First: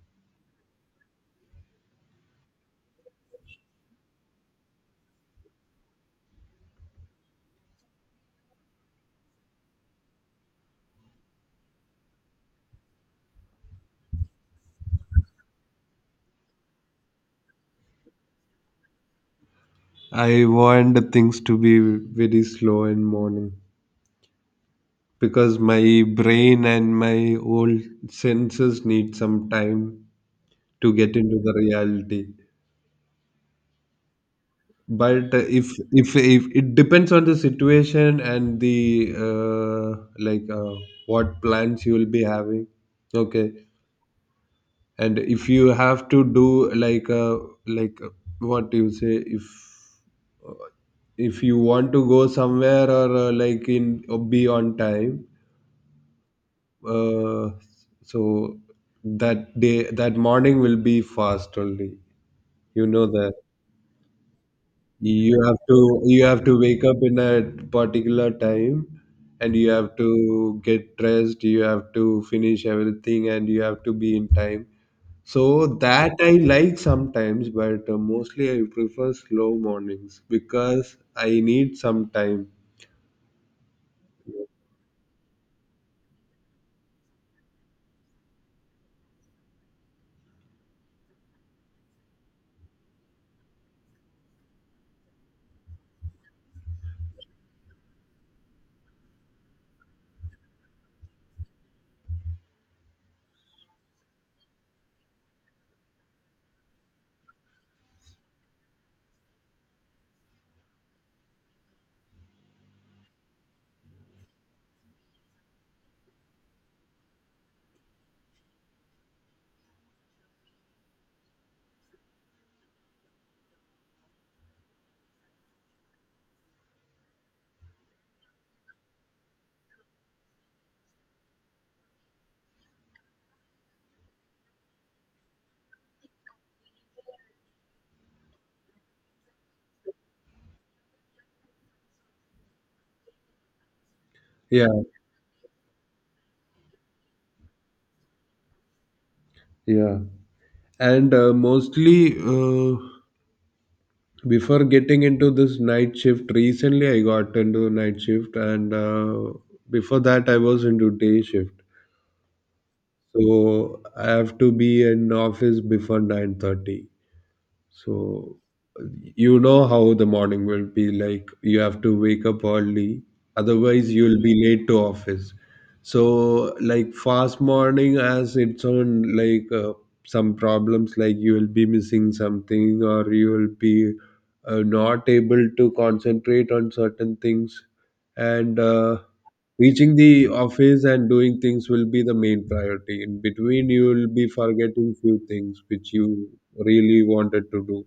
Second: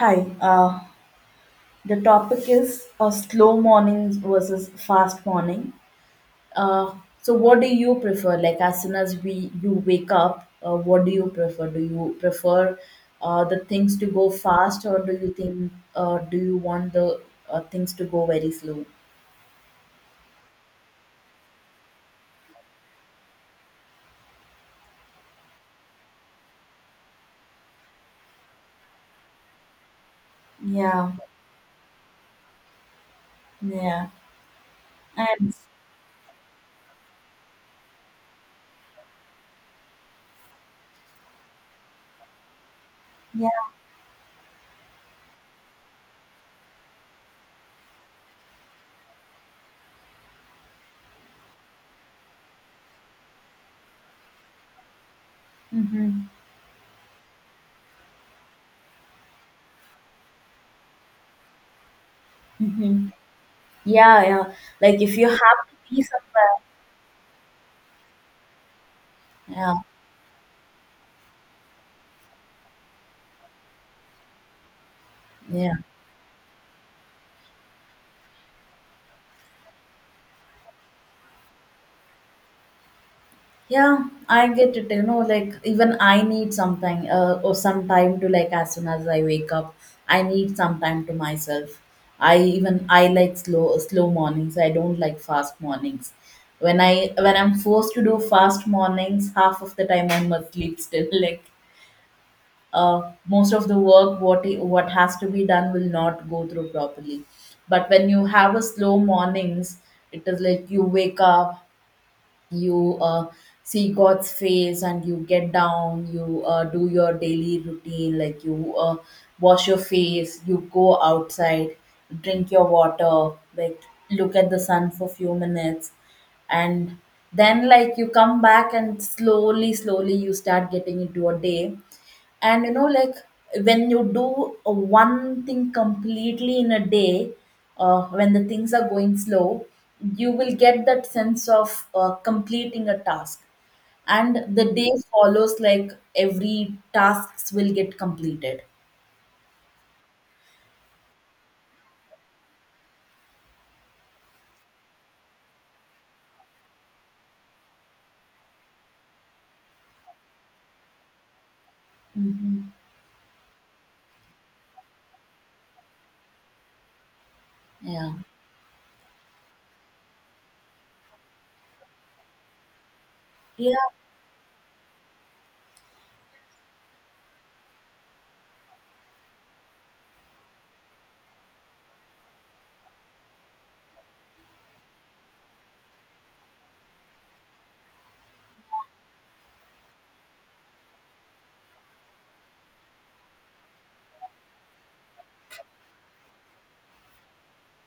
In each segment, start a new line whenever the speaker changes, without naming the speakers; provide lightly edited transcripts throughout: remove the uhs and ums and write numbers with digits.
Hi, uh, the topic is slow mornings versus fast morning. Uh, so, what do you prefer? Like, as soon as we you wake up, what do you prefer? Do you prefer the things to go fast, or do you think, do you want the things to go very slow?
I want the things to be very slow in morning because my brain and my old senses need some time to
Yeah,
get into the reality.
yeah,
But
and
if it depends on the situation and the like what plans you will be having.
yeah,
Okay, and if you have to do like uh, what do you say uh, if you want to go somewhere or like in or be on time,
mm-hmm,
uh, so that morning will be fast only. You know
mm-hmm.
that
Yeah, yeah. Like, if you
you have
have to
to
be
you have to
somewhere,
wake up in a particular time, and you
yeah,
have to get dressed, you have to finish everything, and you have to be in time. So
yeah.
that I like sometimes, but mostly I prefer slow mornings because I need some time.
Yeah, I get it. You know, like even I need something or some time to, like, as soon as I wake up, I need some time to myself. I like slow mornings. I don't like fast mornings. When I'm forced to do fast mornings, half of the time I must sleep still. Like most of the work what has to be done will not go through properly. But when you have a slow mornings, it is like you wake up, you see God's face and you get down, you do your daily routine, like you wash your face, you go outside, drink your water, like look at the sun for few minutes, and then, like, you come back and slowly, slowly you start getting into a day, and you know like when you do one thing completely in a day, when the things are going slow, you will get that sense of completing a task, and the
Yeah,
day follows like every tasks will get completed.
yeah, and mostly before getting into this night shift, recently I got into night shift, and before that I was into day shift.
Hmm.
So I have to be in office before 9:30.
Yeah,
So you know how the morning will be like. You have to wake up early,
yeah.
otherwise you'll be late to office. So, like, fast morning has its own some problems. Like you will be missing something, or you will be not able to concentrate on certain things, and reaching the office and doing things will be the main priority. In between, you will be forgetting few things which you really wanted to do.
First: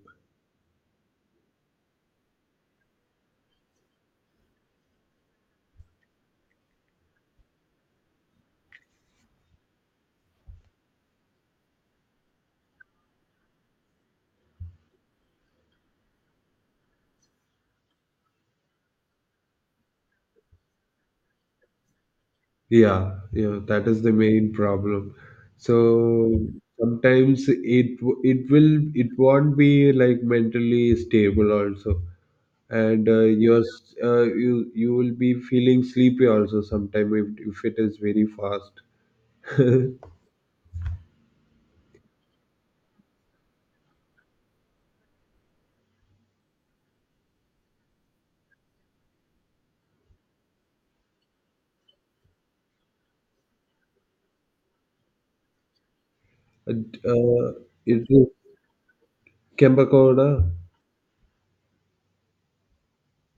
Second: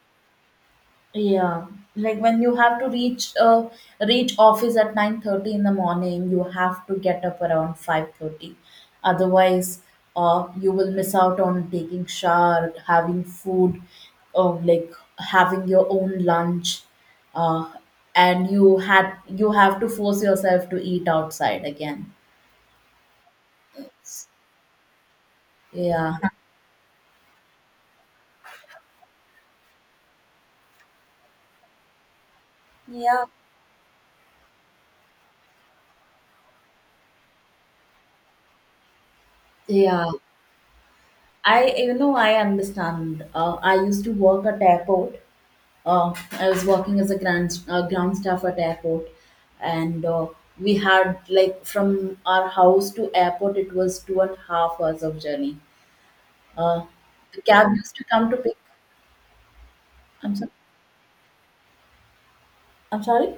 Yeah, like when you have to reach office at 9:30 in the morning, you have to get up around 5:30. Otherwise, uh, you will miss out on taking shower, having food, like having your own lunch. Uh and you had You have to force yourself to eat outside again.
Yeah, yeah, that is the main problem.
Yeah.
So sometimes it won't be like mentally stable also, and
Yeah.
you will be feeling sleepy also sometime if it is very fast.
Yeah, I, you know, I understand. I used to work at airport, I was working as a grand ground staff at airport, and we had, like, from our house to airport it was 2.5 hours of journey. Uh,
And,
the
Uh,
cab used to
it is
come to pick.
Kembagowda,
I'm sorry. I'm sorry.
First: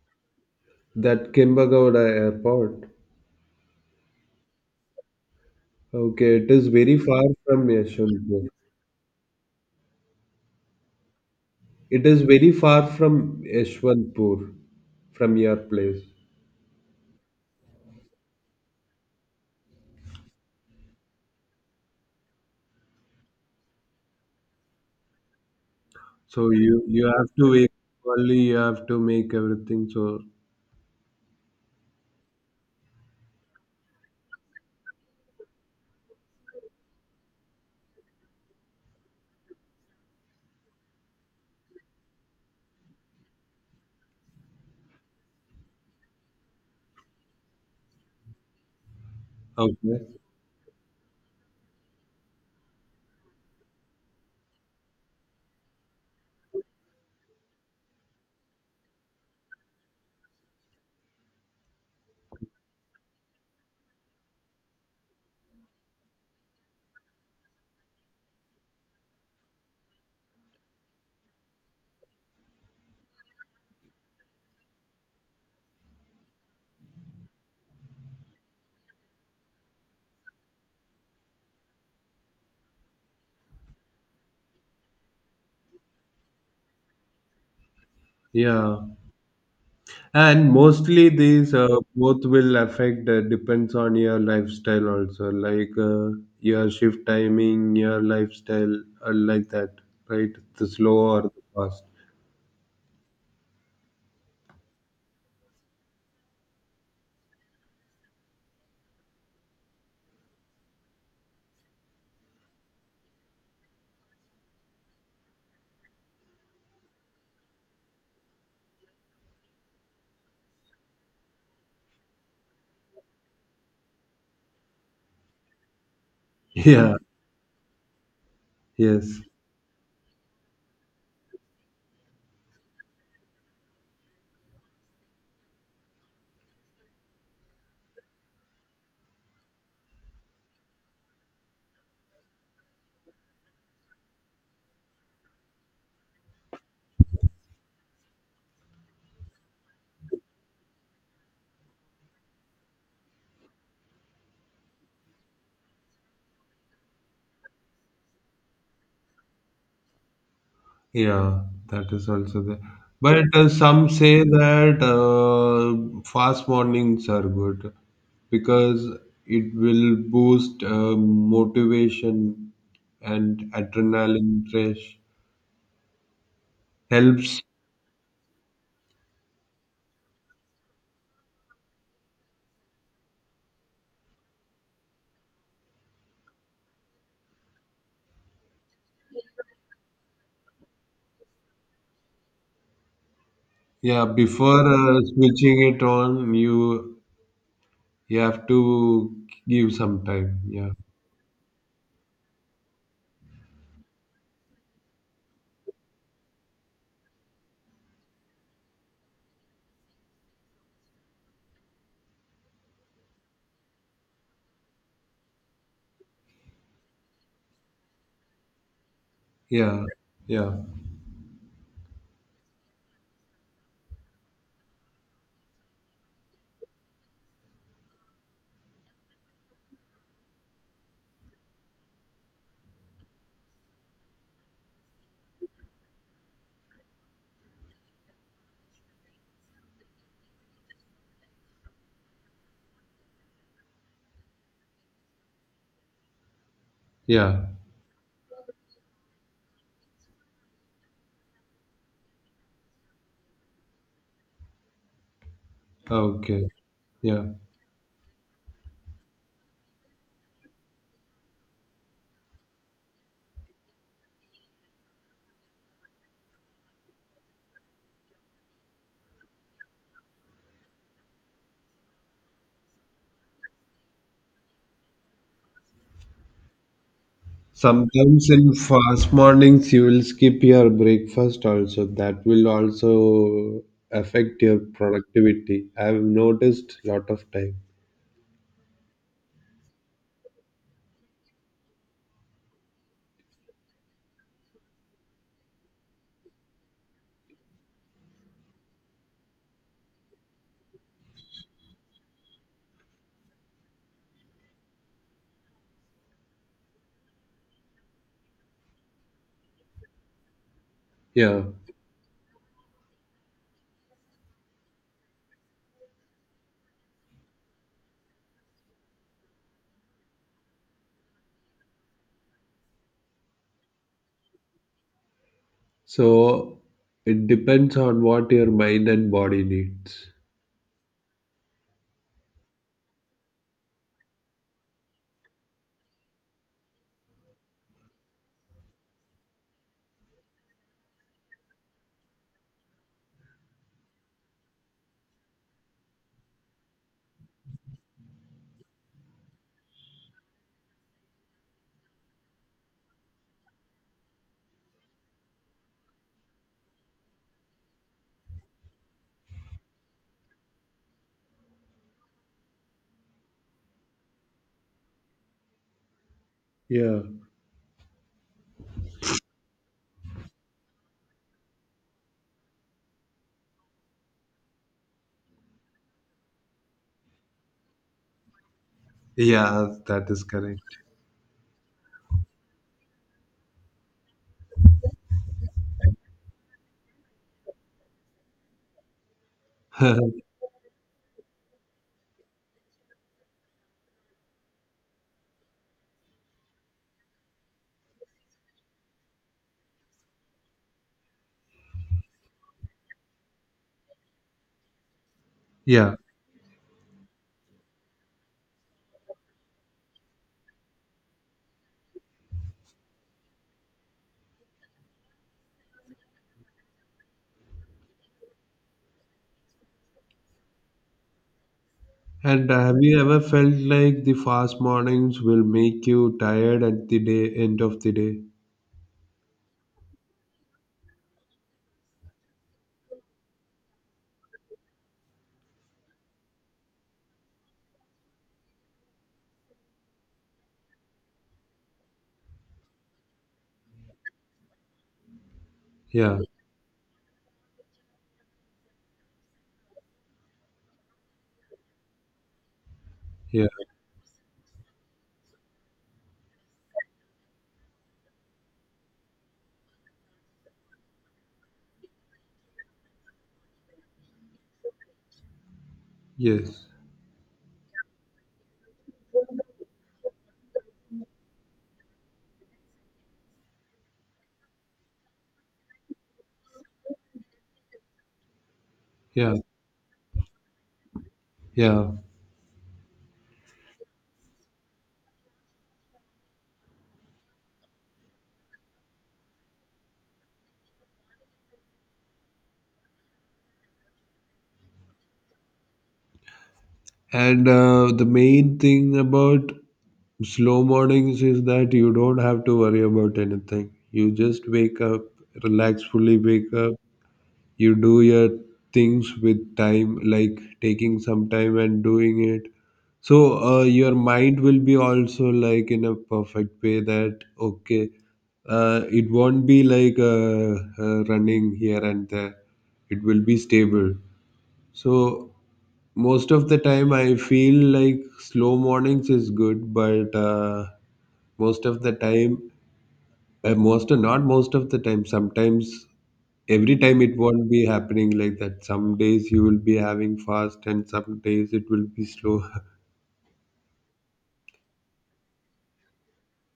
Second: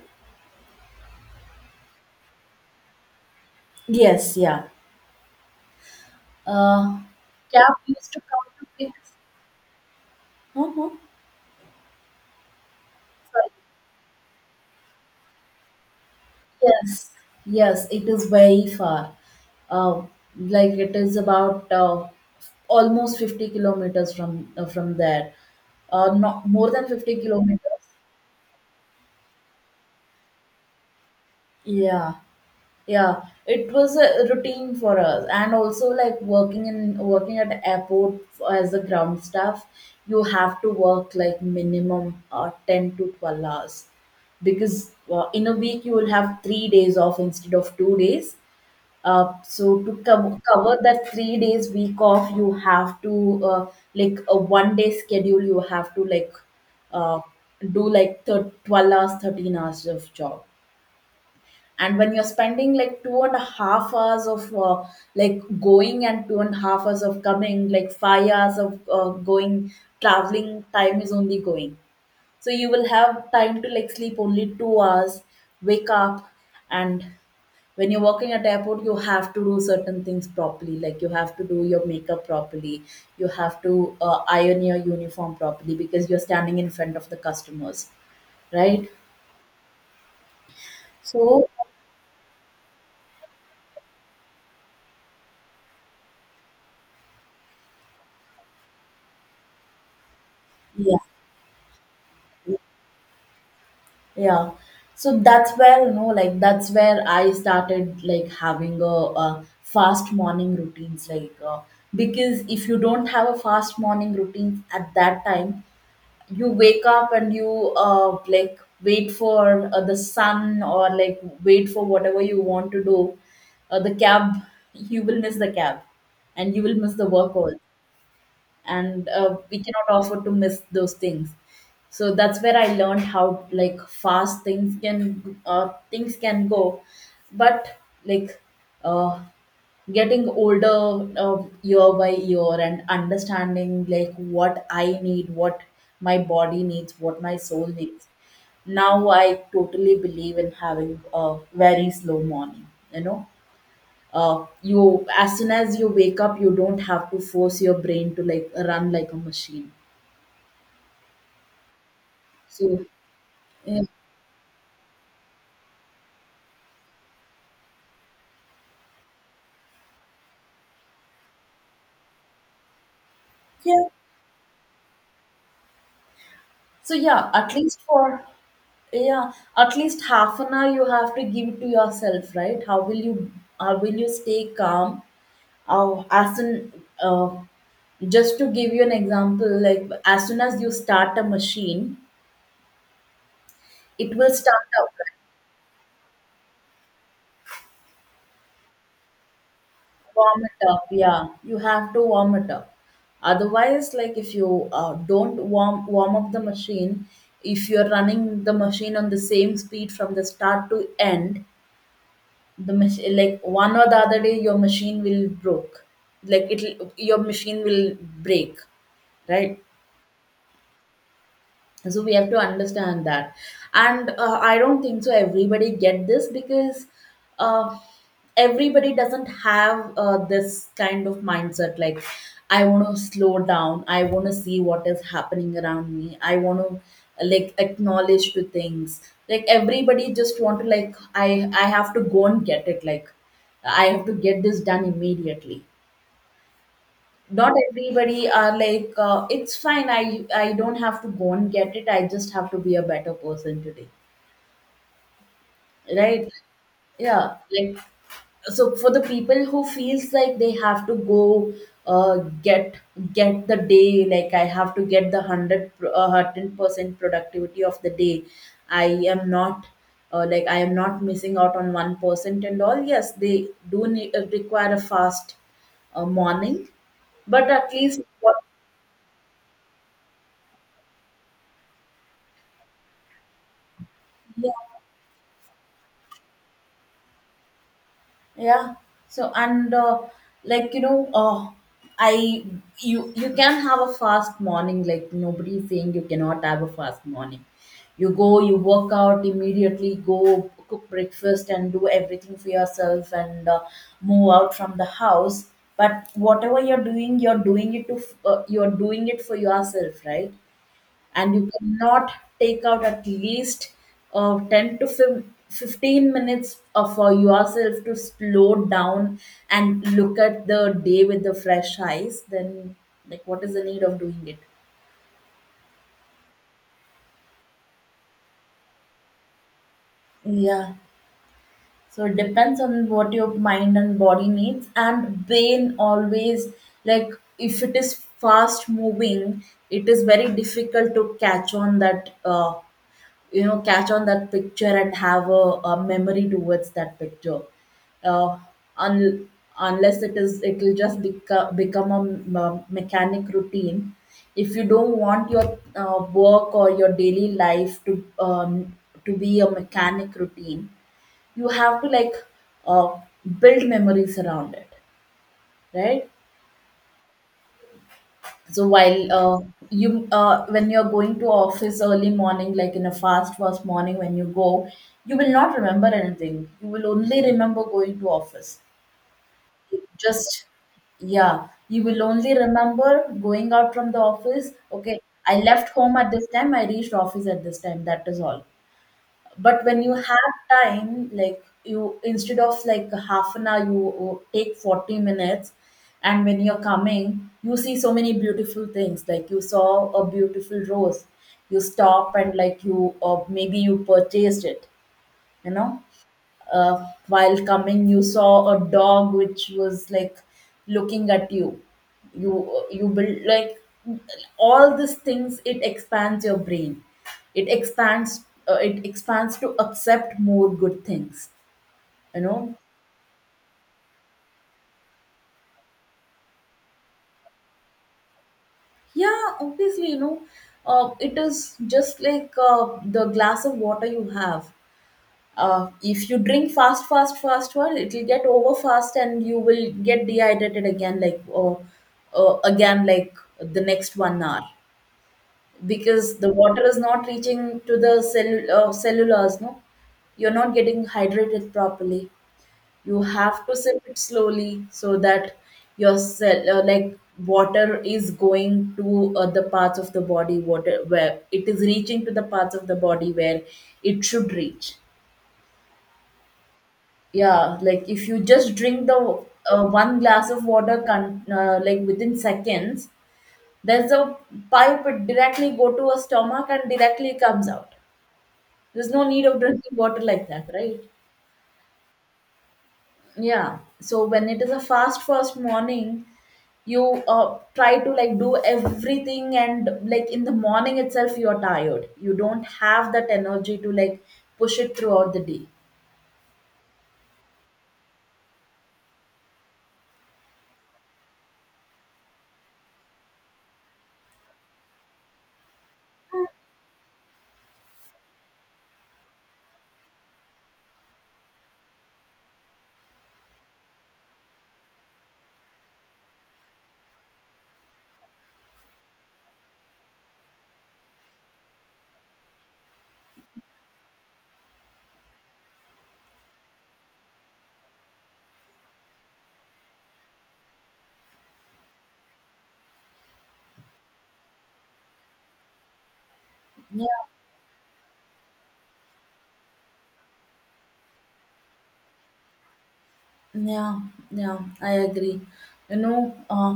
that Kembagowda airport.
Yes, yeah.
Okay, it is very
Uh,
far from
Cab used to come
Yeshwanthpur.
to pick. Uh-huh.
It is very far from Yeshwanthpur, from your place.
Yes, yes, it is very far. Uh, like it is about almost 50 kilometers from there. Not
So
more
you
than
you
50
have to wake
kilometers.
up early. You have to make everything. So
Yeah, yeah. It was a routine for us, and also like working at airport as a ground staff, you have to work like minimum 10 to 12 hours because in a week you will have 3 days off instead of 2 days. Uh, so to
okay,
co- cover that 3 days week off, you have to like a 1 day schedule. You have to like uh, do like 12 hours, 13 hours of job. And when you're spending like 2.5 hours of like going and 2.5 hours of coming, like 5 hours of going, traveling time is only going. So you will have time to like sleep only 2 hours, wake up, and when you're working at airport you have to do certain things properly, like you have to do your makeup properly, you have to iron your uniform properly because you're standing in front of the customers,
yeah.
right?
And mostly
So
these both will affect, depends on your lifestyle also, like your shift timing, your lifestyle, like that, right? The
yeah,
slow or the fast.
yeah. So that's where, you know, like that's where I started like having a fast morning routines like because if you don't have a fast morning routine at that time, you wake up and you like wait for the sun or like wait for whatever you want to do, the cab, you will miss the cab, and you will miss
Yeah.
the work also, and
Yes.
we cannot afford to miss those things. So that's where I learned how like fast things can go. But like uh, getting older year by year and understanding like what I need, what my body needs, what my soul needs, now I totally believe in having a very slow morning, you know, you, as soon as you wake up you don't have to force your brain to like run like a machine.
Yeah, that is also there.
So
But
yeah,
some say that fast mornings are good because it will boost motivation and
yeah.
adrenaline rush.
So yeah,
Helps.
at least for, yeah, at least half an hour you have to give to yourself, right? How will you, how will you stay calm, as an uh, just to give you an example, like as soon as you start a machine
Yeah,
it will start
before
up,
switching it on, you have to give some
warm
time.
it
Yeah,
up, yeah, you have to warm it up. Otherwise, like if you don't warm up the machine, if you're running the machine on the same speed from the start to end, the machine, like one or the other day your machine will broke, like it'll your machine will break, right?
yeah, yeah,
So we have to understand that, and I don't think so everybody get this because uh, everybody doesn't have this kind of mindset, like I want to slow down, I want to see what is happening around me, I want to like acknowledge to things. Like everybody just want to like, i I have to go and get it, like I have to get this done immediately.
yeah.
Not everybody are like, it's fine, I don't have to go and get it, I just have to be a better person today, right?
Okay. Yeah.
Yeah, like so for the people who feels like they have to go uh, get get the day, like I have to get the 100 percent productivity of the day, I am not like I am not missing out on 1% and all, yes, they do need, require a fast morning. But at least
Sometimes
what...
in fast mornings you will skip your breakfast also. That will also affect
Yeah,
your productivity. I've noticed lot of time.
yeah. So and like, you know, I you, you can have a fast morning. Like nobody is saying you cannot have a fast morning. You go, you work out immediately. Go cook breakfast and do everything for yourself and move out from the house. But whatever you're doing it you're doing it for yourself, right? And
Yeah.
you cannot take out at least uh, 10 to fif- 15 minutes for yourself to slow down and look at the day with the fresh eyes, then like what is the need of doing it?
So it depends on what your mind and body needs.
Yeah, so it depends on what your mind and body needs, and brain always, like if it is fast moving, it is very difficult to catch on that you know, catch on that picture and have a memory towards that picture. uh, un- Unless it is, it will just become a mechanic routine. If you don't want your work or your daily life to be a mechanic routine, you have to like uh, build memories around it, right?
Yeah.
So while you when you're going to office early morning, like in a fast morning, when you go, you will not remember anything. You will only remember going to office.
Yeah,
You
that is
Just
correct.
Yeah, you will only remember going out from the office. Okay, I left home at this time. I reached office at this time. That is all. But when you have time, like you instead of like half an hour you take 40 minutes, and when you're coming you see so many beautiful things, like you saw a beautiful rose, you stop and like you, or maybe you purchased it, you know.
Yeah.
While coming you saw a dog which was like looking at you, you, you build like all these things. It expands your brain, it expands, it expands to accept more good things, you
And
know.
have you ever felt like the fast mornings will make you tired at the day end of the day?
Yeah, obviously, you know, it is just like the glass of water you have, if you drink fast well, it'll get over fast and you will get dehydrated again, like, or again like the next 1 hour, because
Yeah.
the water is not reaching to the cellulars, no, you're not getting hydrated properly, you have
Yeah.
to sip it slowly so that your cell like water is going to the parts of the body water where it is reaching, to the parts of the body where it should reach.
Yes.
Yeah, like if you just drink the one glass of water like within seconds, there's a pipe, it directly go to a stomach and directly comes out. There's no need
Yeah.
of drinking water like that, right?
Yeah.
Yeah, so when it is a fast first morning, you try to like do everything, and like in the morning itself you're tired, you don't have that energy to like push it throughout the day.
And the main thing about slow mornings is that you don't have to worry about anything. You just wake up, relax, fully wake up. You do your things with time, like taking some time and doing it. So your mind will be also like in a perfect way that, okay, it won't be like running here and there. It will be stable. So most of the time, I feel like slow mornings is good, but most of the time, most not most of the time, sometimes every
Yeah,
time it won't be happening like that. Some days you will be having fast, and some days it will be slow.
yeah, yeah, I agree. You know,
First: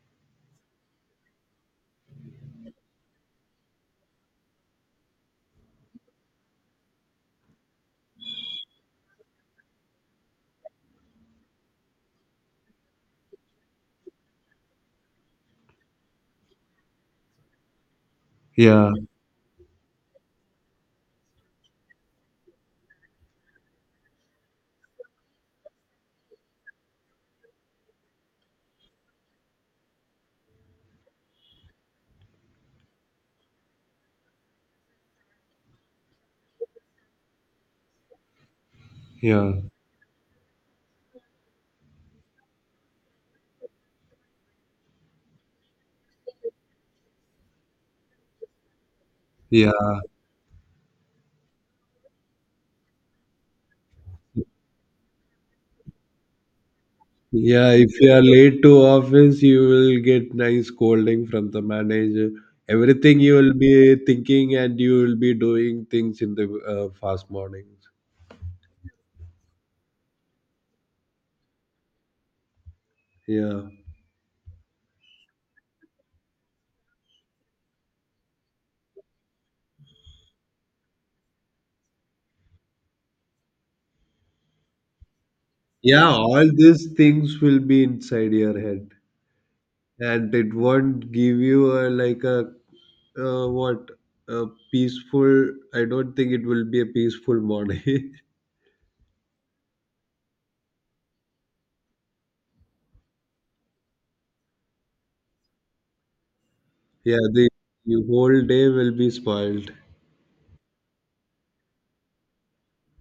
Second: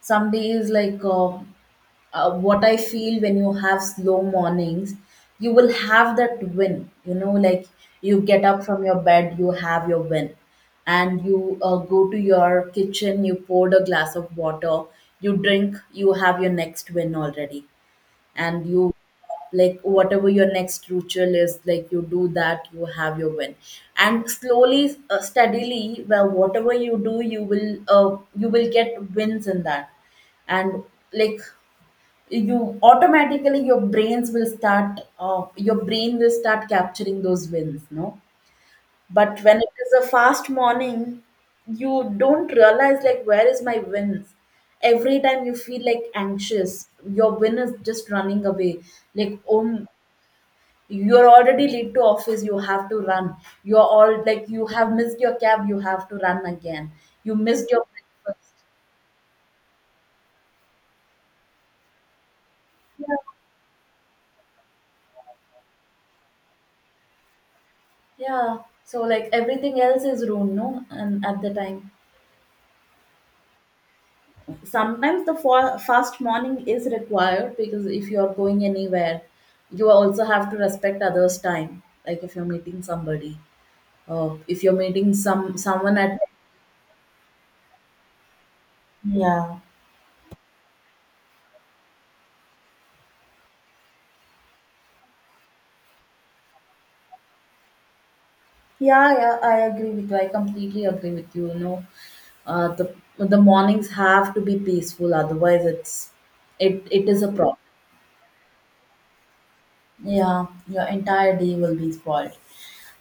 some days like what I feel when you have slow mornings, you will have that win, you know, Like you get up from your bed, you have your win. And you go to your kitchen, you poured a glass of water, you drink, you have your next win already. And
Yeah,
you like whatever your next ritual is, like you do that, you have your win. And slowly steadily, well whatever you do, you will get wins in that. And like you automatically your brains will start your brain will start capturing those wins, no? But
yeah,
when it is a fast morning, you don't realize like where is my wins. Every time you feel like anxious, your win is just running away. Like
yeah,
oh, you're already late to office, you have to run. You're all like you have missed your cab, you have to run again. You missed
yeah.
your
If you are
breakfast.
late to office, you will get nice scolding from the manager. Everything you will be thinking, and you will be doing things in the fast mornings.
Yeah. So like everything else is ruined, no? And at the time.
Yeah.
Sometimes the fast morning is required because if you are going anywhere, you also have to respect others time. Like if you're meeting somebody or if you're meeting someone
Yeah,
at.
all these things will be inside your head,
yeah
and it won't give you a, like a, what, a peaceful. I don't think it will be a peaceful morning.
yeah yeah, I agree with you, I completely agree with you. You know, the mornings have to be peaceful, otherwise it it
Yeah,
is a
the
problem.
your whole day will be spoiled.
Yeah, your entire day will be spoiled.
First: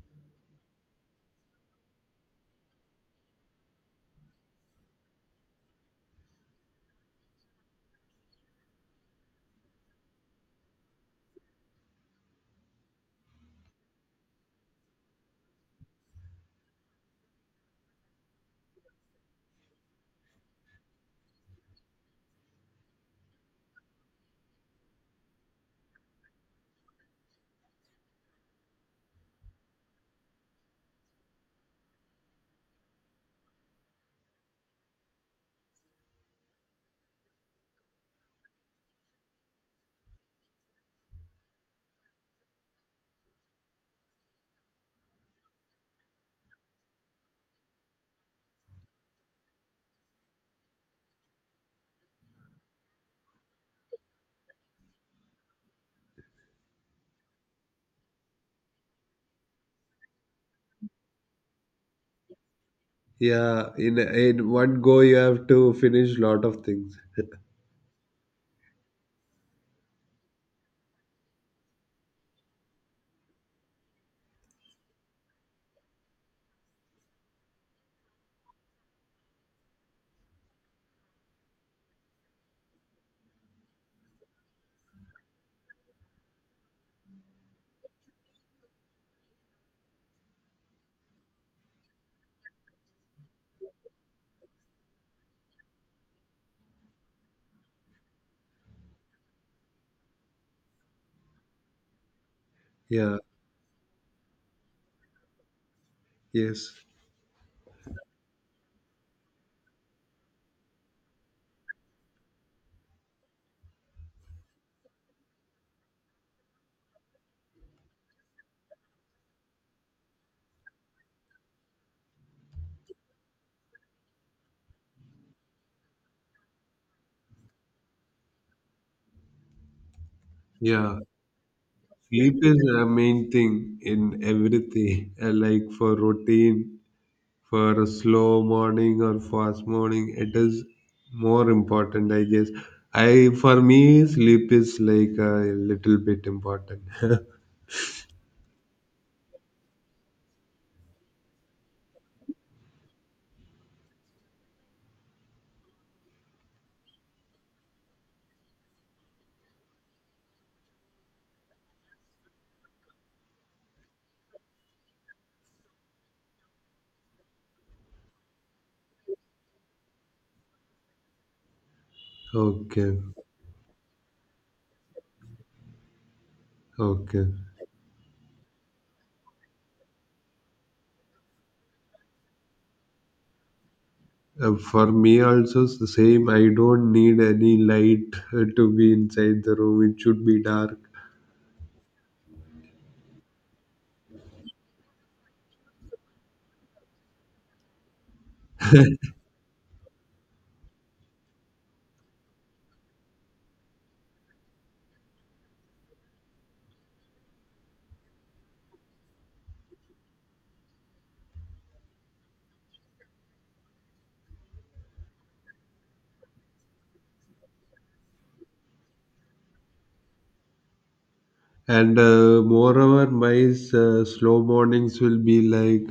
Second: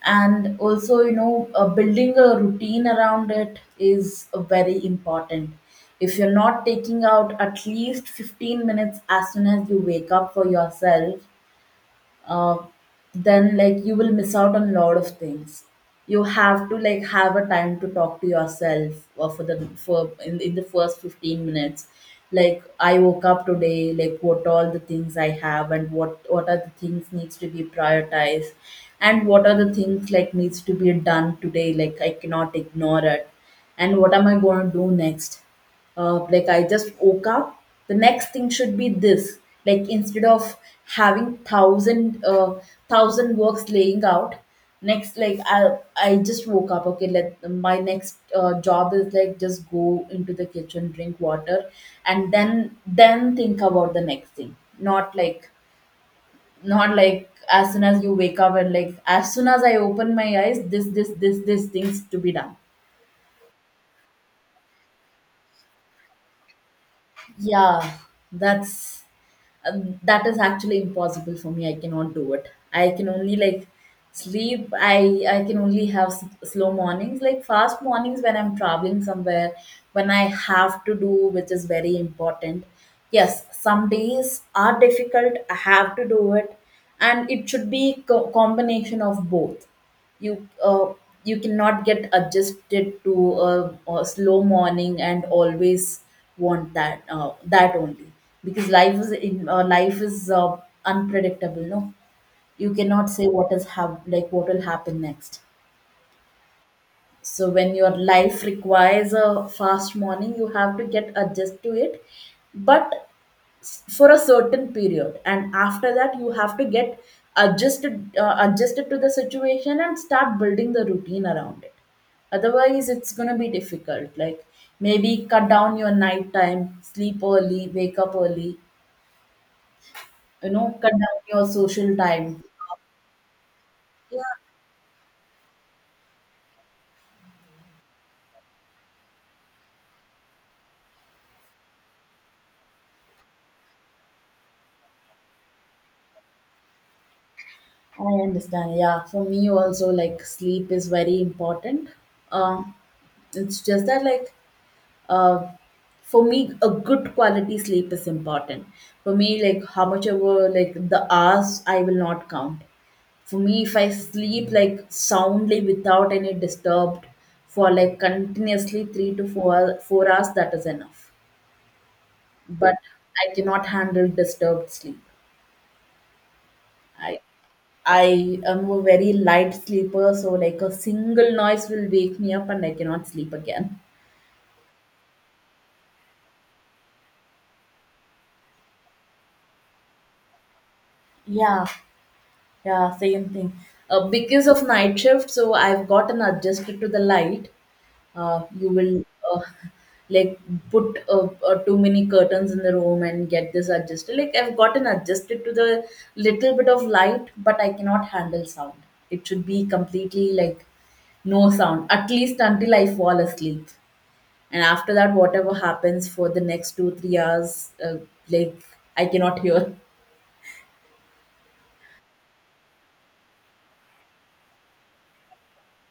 And also, you know, building a routine around it is very important. If you're not taking out at least 15 minutes as soon as you wake up for yourself, uh, then like you will miss out on a lot of things. You have to like have a time to talk to yourself, or for the for in the first 15 minutes, like I woke up today, like what all the things I have, and what are the things needs to be prioritized, and what are the things like needs to be done today, like I cannot ignore it, and what am I going to do next. Like I just woke up. The next thing should be this. Like instead of having thousand works laying out, next like I just woke up. Okay, let my next job is like just go into the kitchen, drink water, and then think about the next thing. Not like not like as soon as you wake up, and like as soon as I open my eyes, this things to be done.
Yeah, in one go you have to finish lot of things.
Yeah, that's that is actually impossible for me. I cannot do it. I can only like sleep. I can only have slow mornings, like fast mornings when I'm traveling somewhere, when I have to do, which is very important. Yes, some days are difficult. I have to do it, and it should be combination of both. You you cannot get adjusted to a slow morning, and always want that only, because life is unpredictable, no? You cannot
Yeah,
say like what will happen next.
yes.
So when your life requires a fast morning, you have to get adjust to it. But for a certain period, and after that you have to get adjusted to the situation and start building the routine around it. Otherwise it's going to be difficult. Like maybe cut down your night time sleep, early wake up early, you know, cut
Yeah,
down your social time.
sleep is a main thing in everything. Like, for routine, for a slow morning or fast morning, it is more important, I guess. I For me, sleep is like a little bit important.
I understand. Yeah, for me also, like sleep is very important. Um, it's just that like, uh, for me a good quality sleep is important. For me, like how much ever like the hours, I will not count. For me, if I sleep like soundly without any disturbed, for like continuously three to four 4 hours, that is enough. But
Okay,
I cannot handle disturbed sleep. i
okay.
i am a very light sleeper, so like a single noise will wake me up and I cannot sleep again.
For me also, it's the same. I don't need any light to be inside the room. It should be dark.
Yeah. Yeah, same thing. Because of night shift, so I've gotten adjusted to the light. You will uh, like put too many curtains in the room and get this adjusted. Like I've gotten adjusted to the little bit of light, but I cannot handle sound. It should be completely like no sound, at least until I fall asleep. And after that, whatever happens for the next two, 3 hours, like I cannot hear.
And moreover, my slow mornings will be like,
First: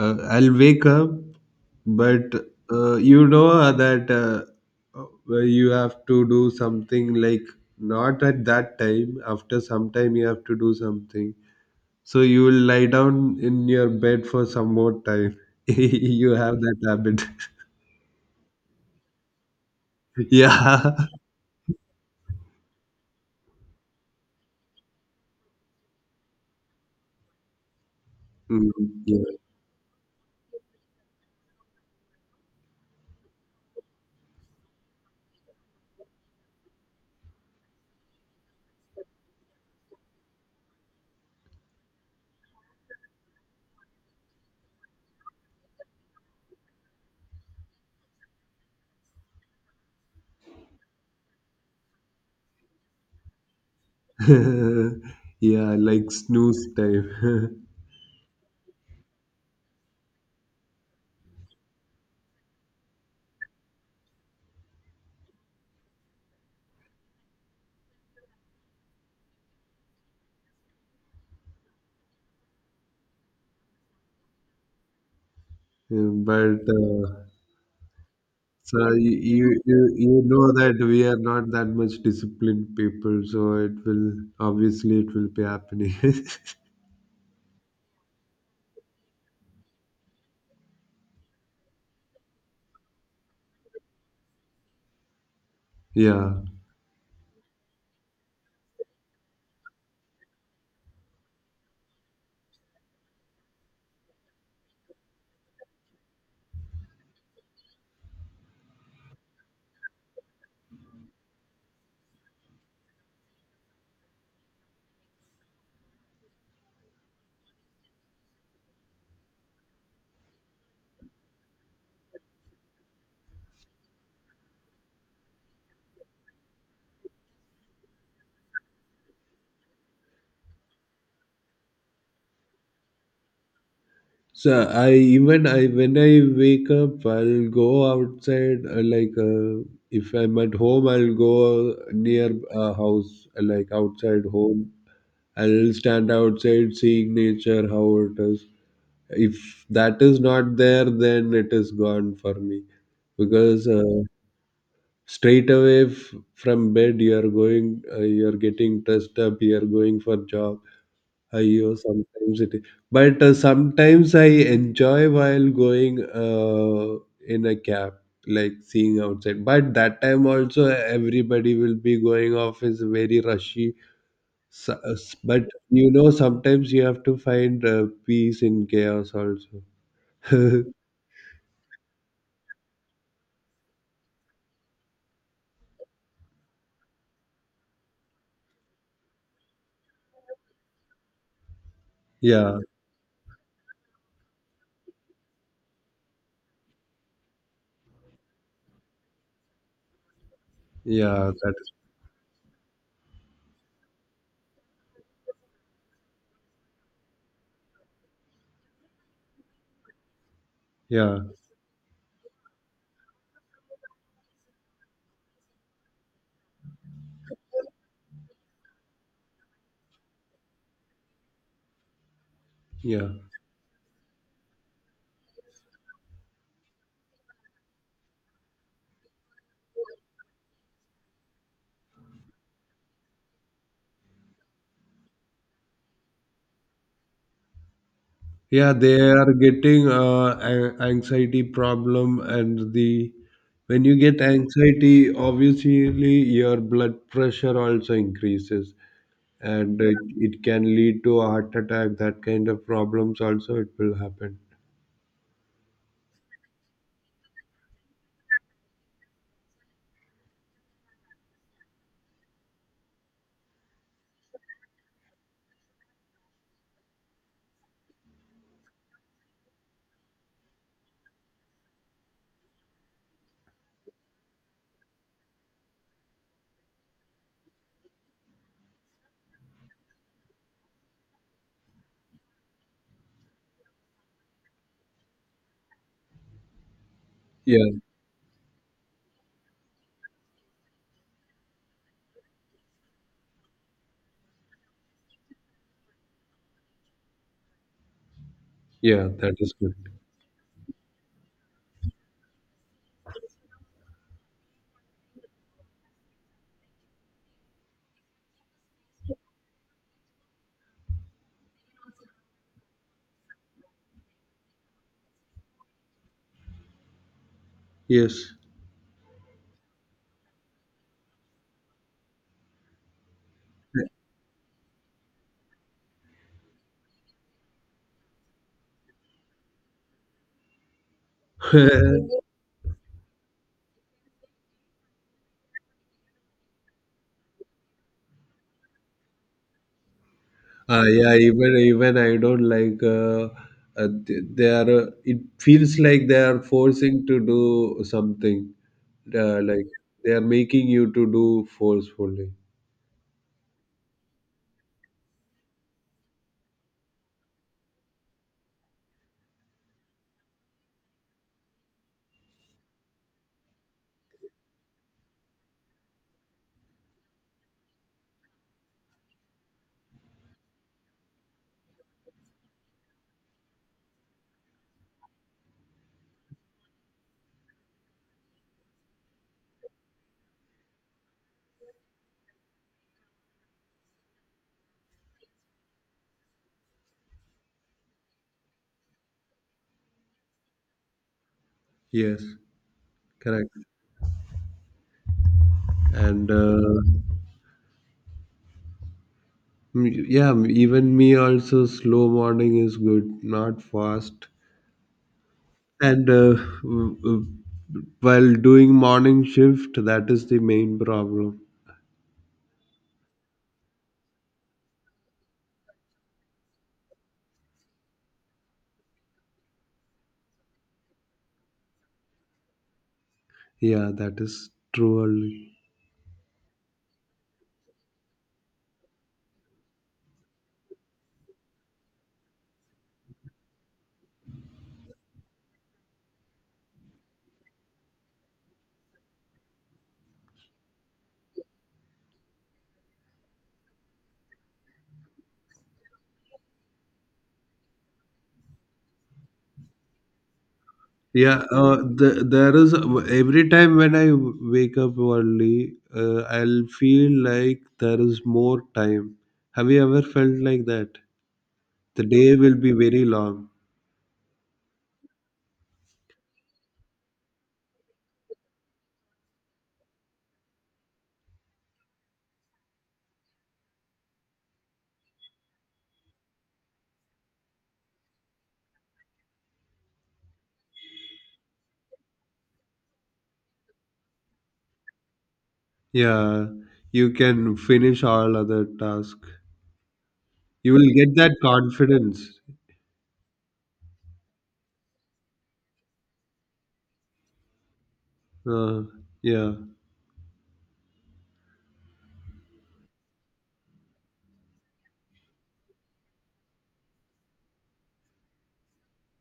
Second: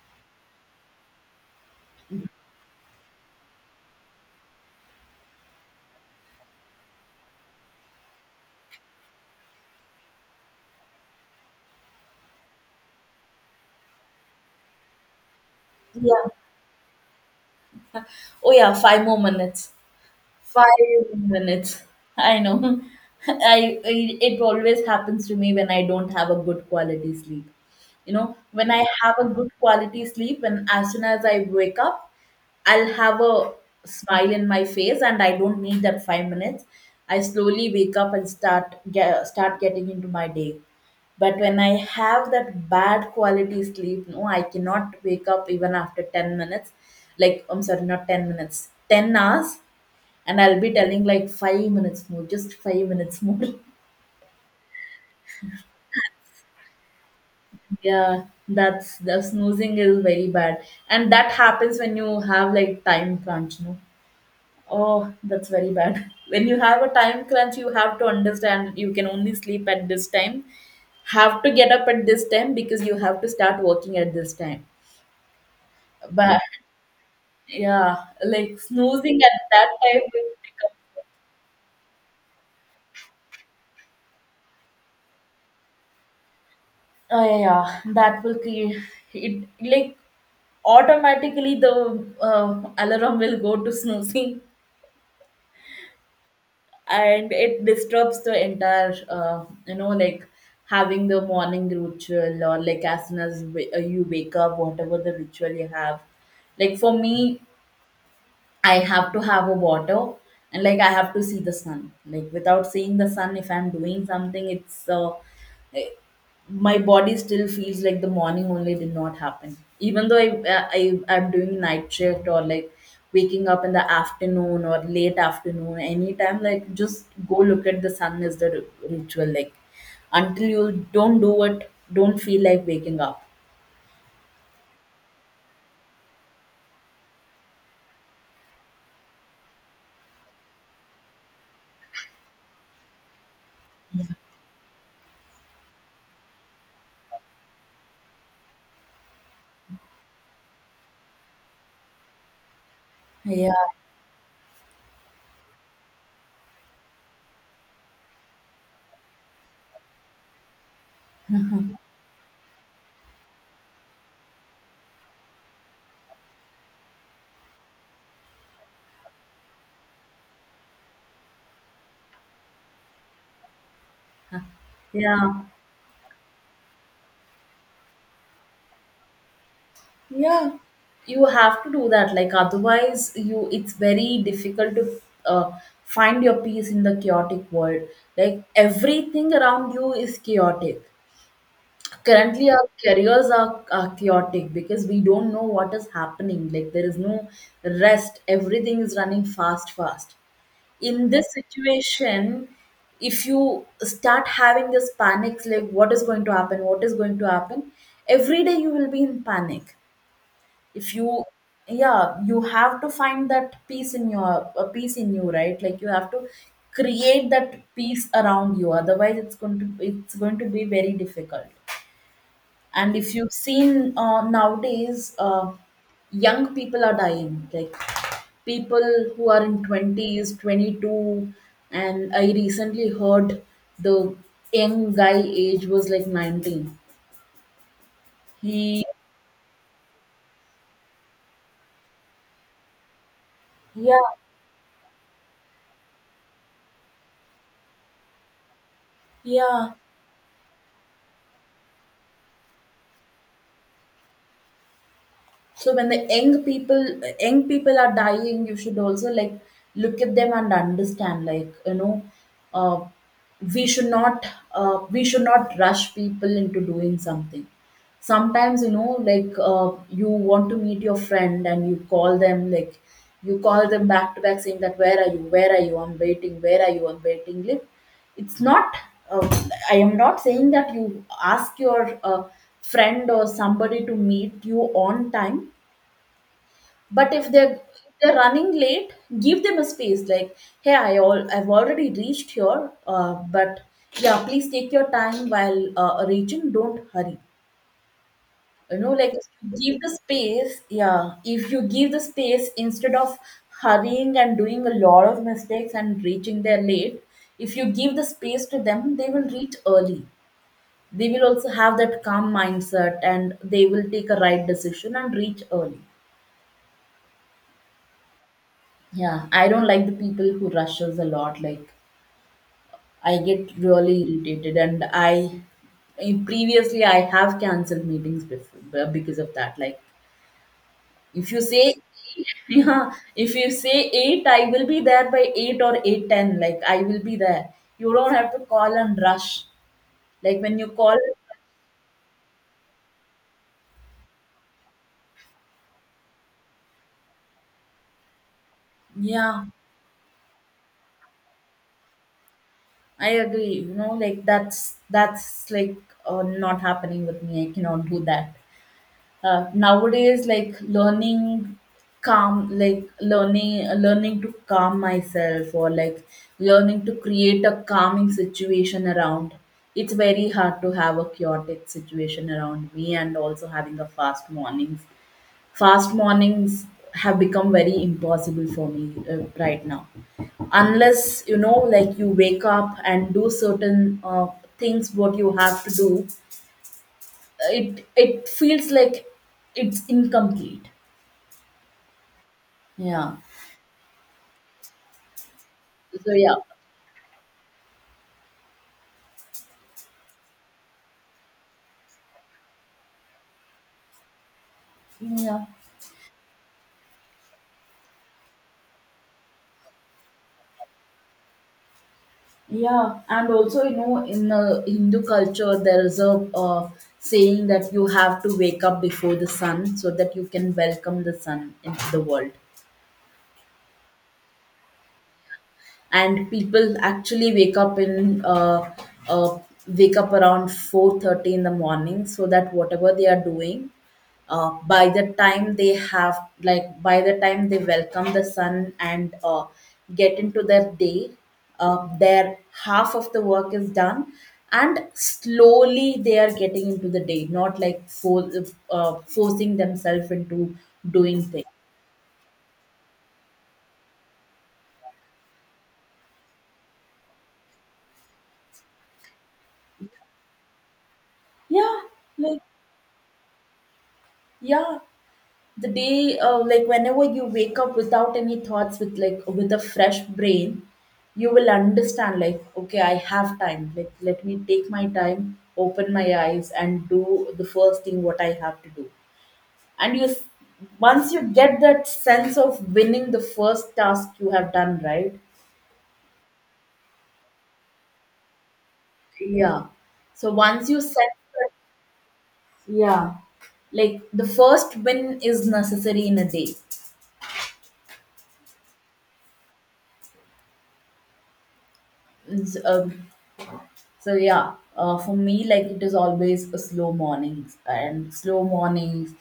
I'll wake up, but that, where you have to do something, like, not at that time, after some time you have to do something. So you will lie down in your bed for some more time.
Yeah.
You have that habit.
Oh yeah, five more minutes.
Yeah.
5 minutes. I know. I It always happens to me when I don't have a good quality sleep. You know, when I have a
Mm,
good quality sleep, when as soon as I wake up, I'll have a smile in my face, and I don't need that 5 minutes. I slowly wake up and start getting into my day. But when I have that bad quality sleep, no, I cannot wake up even after 10 minutes. Like, I'm sorry, not 10 minutes, 10 hours. And I'll be telling like 5 minutes more, just 5 minutes more.
yeah. Yeah, like snooze time.
Yeah, that's the snoozing is very bad. And that happens when you have like time crunch, no? Oh, that's very bad. When you have a time crunch, you have to understand you can only sleep at this time, have to get up at this time because you have to start working at this time. But
But,
yeah, like
so you,
snoozing at
you
that
you
time
you
will
know
become.
that we are not that much disciplined people, so it will, obviously, it will be happening.
Yeah, yeah. That will create it like automatically the alarm will go to snoozing,
Yeah.
and it disturbs the entire you know, like having the morning ritual, or like as soon as you wake up, whatever the ritual you have. Like for me, I have to have a water, and like I have to see the sun. Like without seeing the sun, if I'm doing something, it's my body still feels like the morning only did not happen. Even though I'm doing night shift or like waking up in the afternoon or late afternoon, anytime, like just go look at the sun is the ritual. Like until you don't do it, don't feel like waking up.
So I, even I, when I wake up, I'll go outside. Like, if I'm at home, I'll go near a house, like outside home. I'll stand outside, seeing nature how it is. If that is not there, then it is gone for me,
Yeah.
because straight away from bed you're going, you're getting dressed up, you're going for job. Aiyo, sometimes it but sometimes I enjoy while going, uh, in a cab, like seeing outside, but that time also everybody will be going off, is very rushy.
Yeah,
But you know sometimes you have to find peace in chaos also.
yeah, you have to do that. Like otherwise you it's very difficult to uh, find your peace in the chaotic world. Like everything around you is chaotic. Currently
Yeah,
our careers are chaotic because we don't know what is happening, like there is no rest. Everything is running fast fast in
yeah,
this
that is.
situation. If you start having this panics, like what is going to happen, what is going to happen, every day you will be in panic. If you,
Yeah,
yeah, you have to find that peace in your a peace in you, right? Like you have to create that peace around you, otherwise it's going to be very difficult. And
yeah.
if you've seen, nowadays young people are dying, like people who are in 20s, 22. And I recently heard the young guy age was like 19.
Yeah,
He,
they are getting anxiety problem, and the when you
yeah,
get anxiety, obviously your blood pressure also increases,
yeah.
and it can lead to a heart attack. That kind of problems also it will happen.
So when the young people, young people are dying, you should also like look at them and understand. Like you know, uh, we should not we should not rush people into doing something. Sometimes you know, like you want to meet your friend and you call them, like you call them back to back saying that, where are you, I'm waiting, where are you, I'm waiting. Like it's not, uh, I am not saying that you ask your friend or somebody to meet you on time, but
Yeah,
if they're running late, give them a space. Like hey, I've already reached here, but yeah, please take your time while reaching, don't hurry. You know,
yeah,
like if
that
you
is good.
give the space, yeah, if you give the space, instead of hurrying and doing a lot of mistakes and reaching there late, if you give the space to them, they will reach early. They will also have that calm mindset and they will take a right decision and reach early.
Yes.
Yeah, I don't like the people who rushes a lot. Like I get really irritated, and I previously I have cancelled meetings before because of that. Like if you say, yeah, if you say 8, I will be there by 8 or 8:10, like I will be there. You don't have to call and rush. Like when you call,
Yeah, even I don't like. They are. It feels like they are forcing to do something.
yeah.
Like they are making you to do forcefully.
I agree. You know, like that's like, not happening with me. I cannot do that. Nowadays, like learning learning to calm myself, or like learning to create a calming situation around. It's very hard to have a chaotic situation around me and also having a fast mornings. Fast mornings have become very impossible for me, right now. Unless you know, like you wake up and do certain things what you have to do, it feels like it's incomplete.
Yes,
Yeah.
correct.
So
And
yeah,
yeah, even me also slow morning is good, not fast.
yeah,
And w- w- while doing morning shift, that is the main problem.
yeah. And also, you know, in Hindu culture, there is a saying that you have to wake up before the sun, so that you can welcome the sun into the world.
Yeah, that is true, early.
And people actually wake up in uh, wake up around 4:30 in the morning, so that whatever they are doing, by the time they have like by the time they welcome the sun and get into their day, their half of the work is done, and slowly they are getting into the day, not like forcing themselves into doing
Yeah,
things.
there is, every time when I wake up early, I'll feel like there is more time. Have you ever felt like that?
Yeah.
The day
Like
will be very long.
yeah, the day like whenever you wake up without any thoughts, with like with a fresh brain, you will understand like okay, I have time, like let me take my time, open my eyes, and do the first thing what I have to do. And once you get that sense of winning the first task you have done, right?
Yeah, you can finish all other tasks.
Yeah. So once
You
you
will
set,
get that confidence.
yeah, like the first win is necessary in a day.
Uh, yeah,
Is s- um, So yeah, for me, like it is always a slow mornings and slow mornings,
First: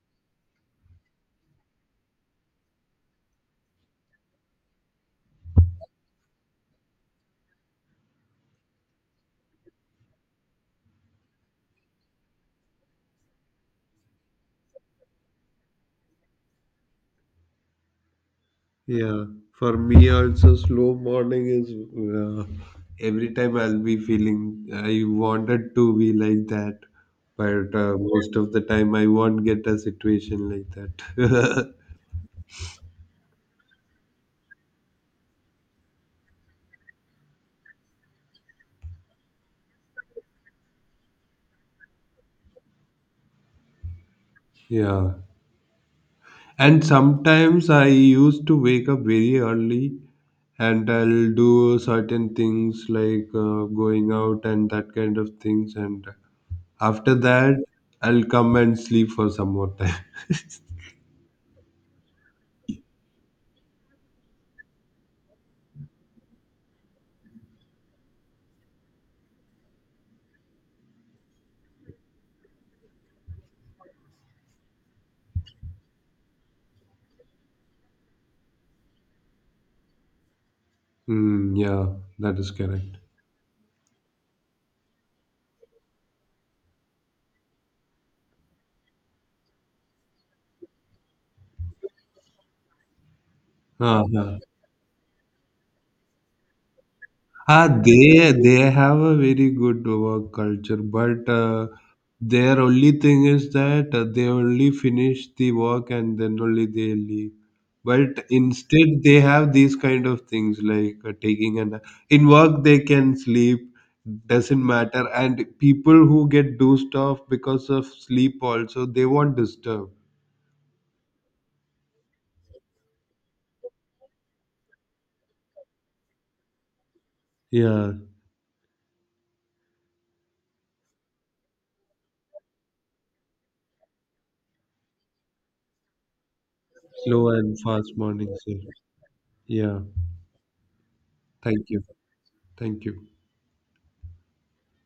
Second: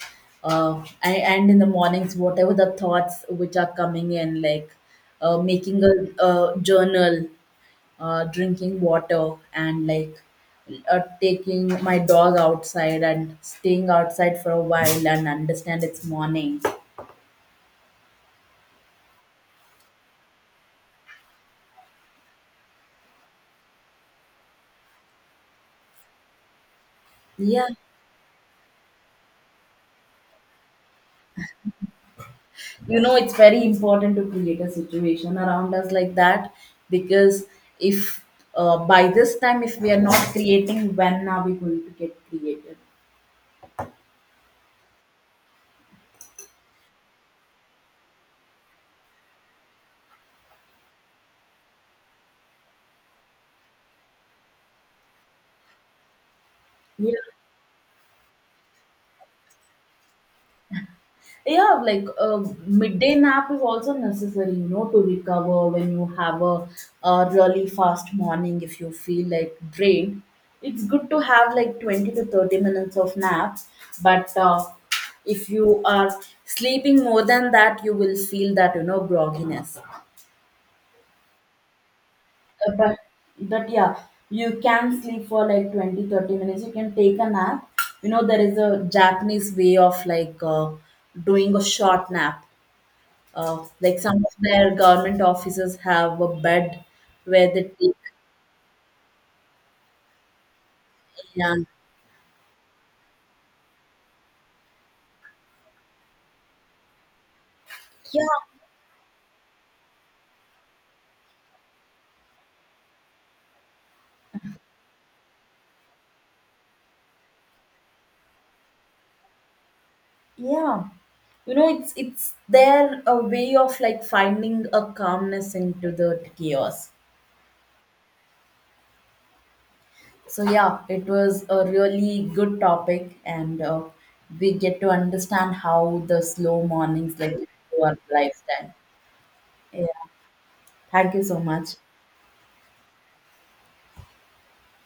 and in the mornings, whatever the thoughts which are coming in, like making a journal, drinking water, and like taking my dog outside and staying outside for a while and understand it's morning.
yeah. For me also, slow morning is, uh, every time I'll be feeling I wanted to be like that,
Yeah.
but most of the time I won't get a situation like that.
You know, it's very important to create a situation around us like that, because if by this time if we are not creating, when are we going to get created?
Yeah. And sometimes I used to wake up very early and I'll do certain things like, going out and that kind of things. And
Yeah.
after that, I'll come and sleep for some more time.
Yeah, like midday nap is also necessary, you know, to recover when you have a really fast morning, if you feel like drained. It's good to have like 20 to 30 minutes of nap, but if you are sleeping more than that, you will feel that you know grogginess.
Mm, yeah, that is
Uh, but
correct.
but yeah, you can sleep for like 20, 30 minutes, you can take a nap. You know, there is a japanese way of like doing a short nap, like some of
Uh-huh.
their government offices have a bed where they
Ah,
take.
they have a very good work culture, but
And
their only thing is that they only finish the work and then only they leave.
yeah,
But instead, they have these kind of things like, taking an in work they can sleep, doesn't matter. And people who get dozed off because of sleep also they won't disturb.
yeah, you know, it's their a way of like finding a calmness into the chaos.
Yeah,
So yeah, it was a really good topic, and we get to understand how the slow mornings
slow
like
and
to
fast
our
mornings. Yeah.
lifestyle.
Yeah.
Yeah, thank you so
Thank
much.
you. Thank you.